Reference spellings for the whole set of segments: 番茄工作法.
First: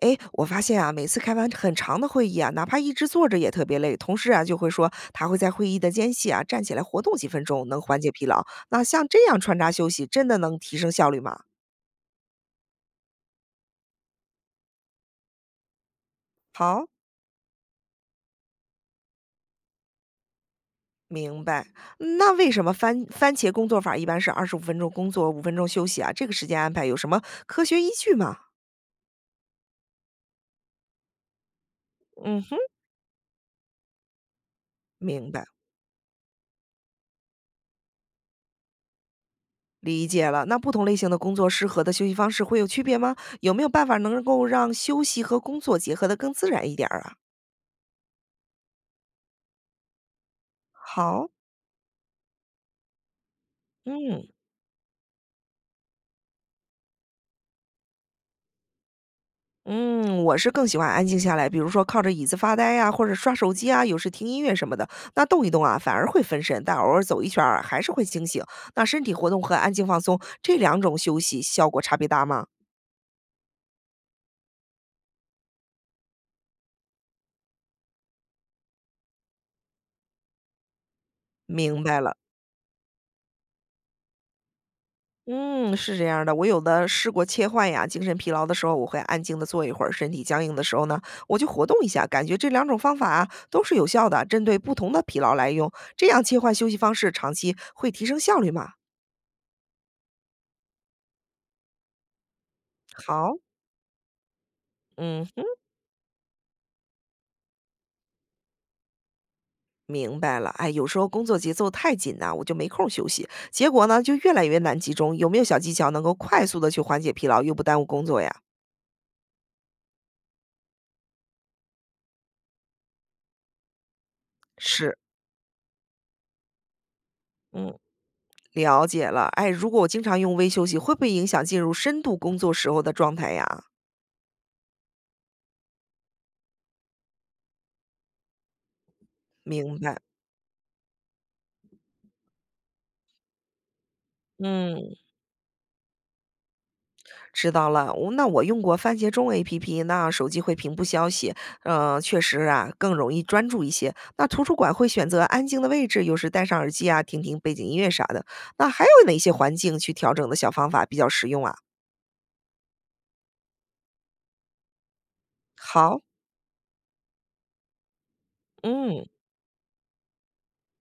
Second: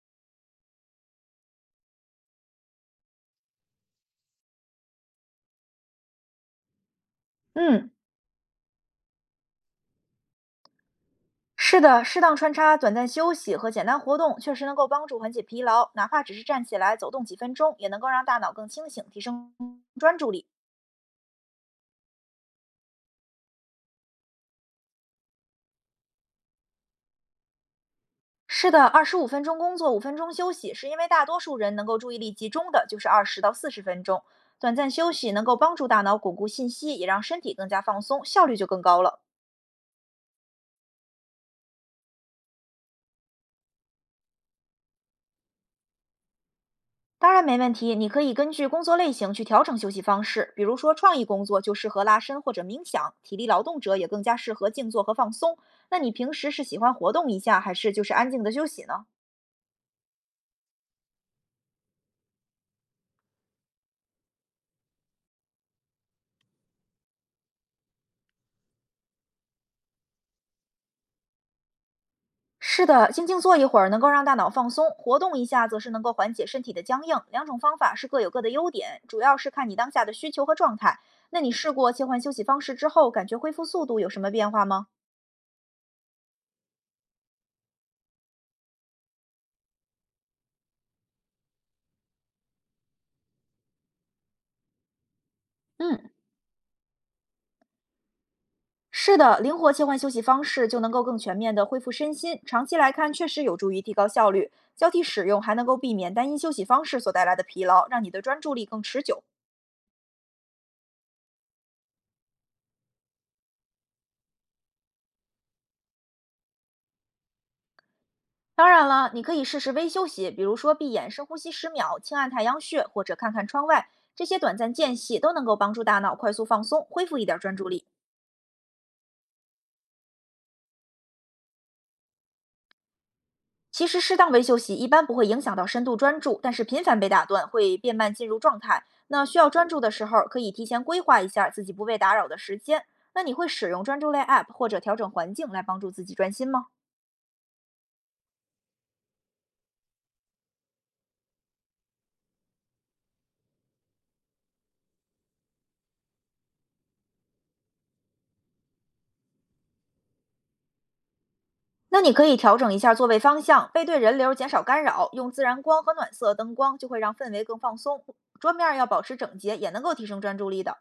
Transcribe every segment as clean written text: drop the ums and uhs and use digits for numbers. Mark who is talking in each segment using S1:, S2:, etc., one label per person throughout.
S1: 诶，我发现啊，每次开完很长的会议啊，哪怕一直坐着也特别累。同事啊就会说，他会在会议的间隙啊站起来活动几分钟，能
S2: 嗯，
S1: 缓解疲劳。那像这样穿插休息，真的能提升效率吗？
S2: 是的，适当穿插短暂休息和简单活动，确实能够帮助缓解疲劳，哪怕只是站起
S1: 好，
S2: 来走动几分钟，也能够让大脑更清醒，提升专注力。
S1: 明白。嗯那为什么番茄工作法一般是二十五分钟工作，五分钟休息啊？这个时间安排有什么科学依据吗？
S2: 是的，25分钟工作，五分钟休息，是因为大多数人能够注意力
S1: 嗯
S2: 集
S1: 哼，
S2: 中的就是20到40分钟，短暂休
S1: 明
S2: 息能
S1: 白。
S2: 够帮助大脑巩固信息，也让身体更加放松，效率就更高了。
S1: 理解了，那不同类型的工作适合的休息方式会有区别吗？有没有办法能够让休息和工作结合的更自然一点儿啊？
S2: 当然没问题，你可以根据工作类型去调整休息方式。比如说，创意
S1: 好，
S2: 工作就适合拉伸或者冥想，体力劳动者也更
S1: 嗯。
S2: 加适合静坐和放松。那你平时是喜欢活动一下，还是就是安静的休息呢？
S1: 嗯，我是更喜欢安静下来，比如说靠着椅子发呆呀、或者刷手机啊，有时听音乐什么的。那动一动啊，反而会分神，但偶尔走一圈儿还是会清醒。那身体活动和安静放松这两种休息效果差别大吗？
S2: 是的，静静坐一会儿能够让大脑放松，活动一下则是能够缓解身体的僵硬。两种方法是各有各的优点，主要是看你当下的需求和状态。那你试
S1: 明
S2: 过
S1: 白
S2: 切
S1: 了。
S2: 换休息方式之后，感觉恢复速度有什么变化吗？
S1: 嗯，是这样儿的。我有的试过切换呀，精神疲劳的时候，我会安静的坐一会儿；身体僵硬的时候呢，我就活动一下。感觉这两种方法啊都是有效的，针对不同的疲劳来用。这
S2: 嗯，
S1: 样切换休息方式，长期会提升效率嘛？
S2: 是的，灵活切换休息方式就能够更全面的恢复身心，长期来看确
S1: 好，
S2: 实有助于提高效率。交替使用
S1: 嗯。
S2: 还能够避免单一休息方式所带来的疲劳，让你的专注力更持久。
S1: 明白了，哎，有时候工作节奏太紧呐、我就没空儿休息，结果呢就越来越难集中。有没有小技巧能够快速的去缓解疲劳，又不耽误工作呀？
S2: 当然了，你可以试试微休息，比如说闭眼深呼吸10秒，轻按太阳穴，或者看看窗外，这些短暂间
S1: 是，
S2: 隙都能够帮助大脑快速放松，恢复一点专注
S1: 嗯，
S2: 力。
S1: 了解了。哎，如果我经常用微休息，会不会影响进入深度工作时候的状态呀？
S2: 其实适当微休息一般不会影响到深度专注，但是频繁被打断会变慢进入状态。那需要专
S1: 明
S2: 注的
S1: 白。
S2: 时候，可以提前规划一下自己不被打扰的时间。那你会使用专注类 App 或者
S1: 嗯，
S2: 调整环境来帮助自己专心吗？
S1: 知道了，我那我用过番茄钟 APP，那手机会屏蔽消息，确实啊，更容易专注一些。那图书馆会选择安静的位置，有时戴上耳机啊，听听背景音乐啥的。那还有哪些环境去调整的小方法比较实用啊？
S2: 那你可以调整一下座位方向，背对人流减少干扰，用自然光和
S1: 好，
S2: 暖色灯光就会让氛围更放松。桌面要保
S1: 嗯，
S2: 持整洁，也能够提升专注力的。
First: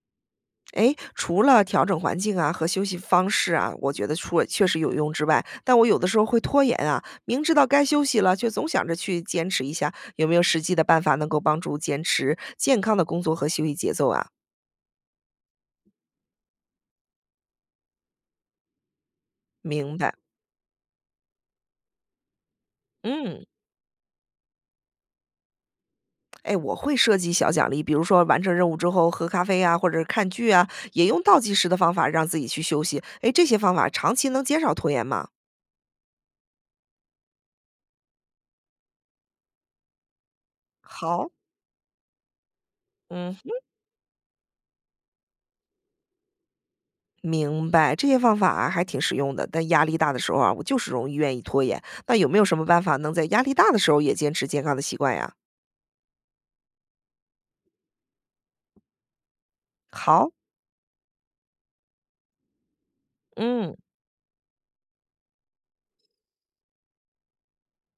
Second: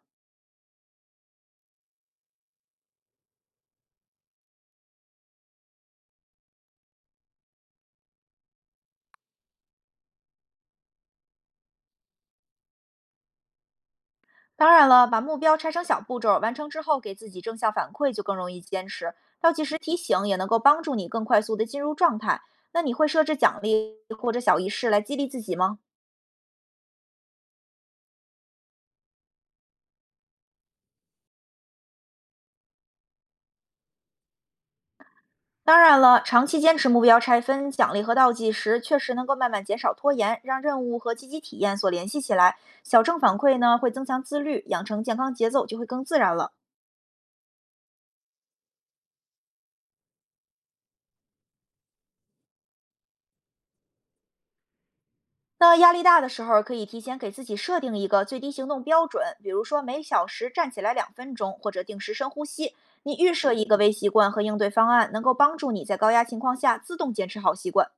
S1: 诶，除了调整环境啊和休息方式啊，我觉得除了确实有用之外，但我有的时候会拖延啊，明知道该休息了，却总想着去坚持一下。有没有实际的办法能够帮助坚持健康的工作和休息节奏啊？
S2: 当然了，把目标拆成小步骤完成之后给自己正向反馈，就更容易坚持。倒计时
S1: 明
S2: 提
S1: 白，
S2: 醒也能够帮助你更快速的进入状态。那你会设置
S1: 嗯，
S2: 奖励或者小仪式来激励自己吗？
S1: 哎，我会设计小奖励，比如说完成任务之后喝咖啡啊，或者是看剧啊，也用倒计时的方法让自己去休息。哎，这些方法长期能减少拖延吗？
S2: 当然了，长期坚持目标拆分、奖励和倒计时，确实能够慢慢减少拖延，让任务和积
S1: 好，
S2: 极体验所联系起来。小正
S1: 嗯，
S2: 反馈呢，会增强自律，养成健康节奏就会更自然了。
S1: 明白，这些方法啊还挺实用的。但压力大的时候啊，我就是容易愿意拖延。那有没有什么办法能在压力大的时候也坚持健康的习惯呀？
S2: 那压力大的时候，可以提前给自己设定一个最低行动标准，比如说每小
S1: 好，
S2: 时站起来2分钟，或者定时深呼吸。你预设一
S1: 嗯。
S2: 个微习惯和应对方案，能够帮助你在高压情况下自动坚持好习惯。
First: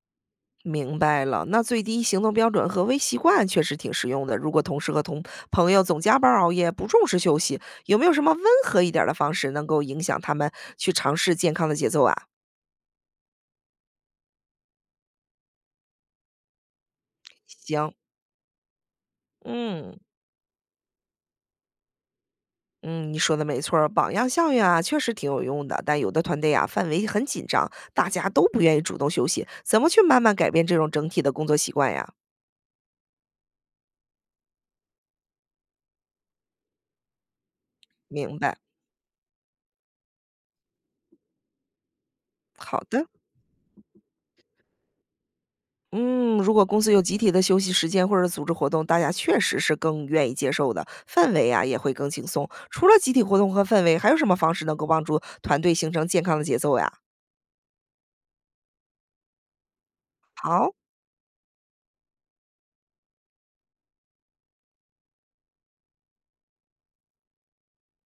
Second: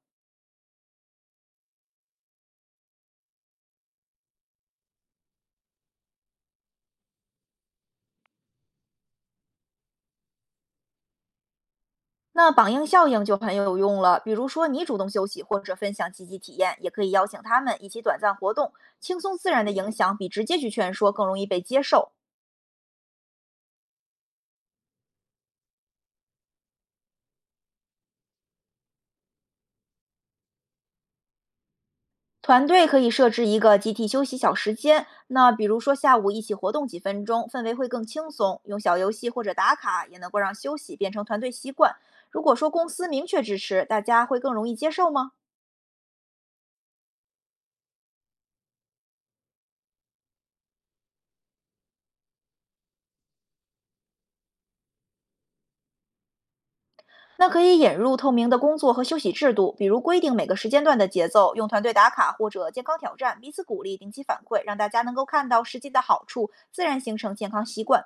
S1: 明白了，那最低行动标准和微习惯确实挺实用的。如果同事和同朋友总加班儿熬夜，不重视休息，有没有什么温和一点儿的方式能够影响他们去尝试健康的节奏啊？
S2: 那榜样效应就很有用了，比如说你主动休息或者分享积极体验，也可以邀请他们一
S1: 行，
S2: 起短暂活动，轻松自然的影
S1: 嗯
S2: 响比直接去劝说更容易被接受。
S1: 嗯，你说的没错儿，榜样效应啊，确实挺有用的。但有的团队啊，范围很紧张，大家都不愿意主动休息，怎么去慢慢改变这种整体的工作习惯呀？
S2: 团队可以设置一个集体休息小时间，那比如说下午一起活动几分钟，氛围会更轻
S1: 明白，
S2: 松。用小游戏或者打卡，也能够让休息变成团队习惯。如果说
S1: 好
S2: 公
S1: 的。
S2: 司明确支持，大家会更容易接受吗？
S1: 嗯，如果公司有集体的休息时间或者组织活动，大家确实是更愿意接受的，氛围啊也会更轻松。除了集体活动和氛围，还有什么方式能够帮助团队形成健康的节奏呀？
S2: 那可以引入透明的工作和休息制度，比如规定每个时
S1: 好，
S2: 间段的节奏，用团队打卡或者健康挑战，彼此鼓励，定期反馈，让大家能够看到实际的好处，自然形成健康习惯。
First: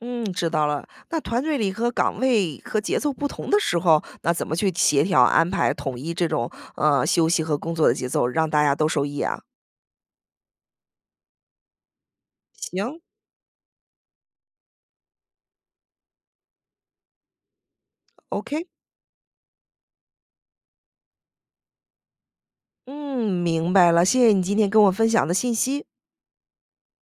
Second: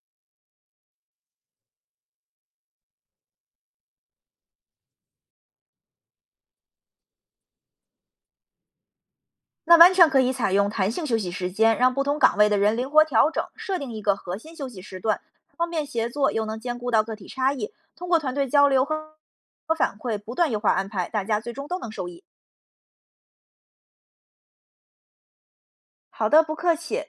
S1: 嗯，知道了。那团队里和岗位和节奏不同的时候，那怎么去协调安排统一这种休息和工作的节奏，让大家都受益啊？
S2: 那完全可以采用弹性休息时间，让不同岗位的人灵
S1: 行
S2: 活调整，设定一个核心休息时段，方便协作，又能兼顾到个体差异。通过团队
S1: ，OK，
S2: 交流和反馈，不断优化安排，大家最终都能受益。
S1: 嗯，明白了，谢谢你今天跟我分享的信息。
S2: 好的，不客气。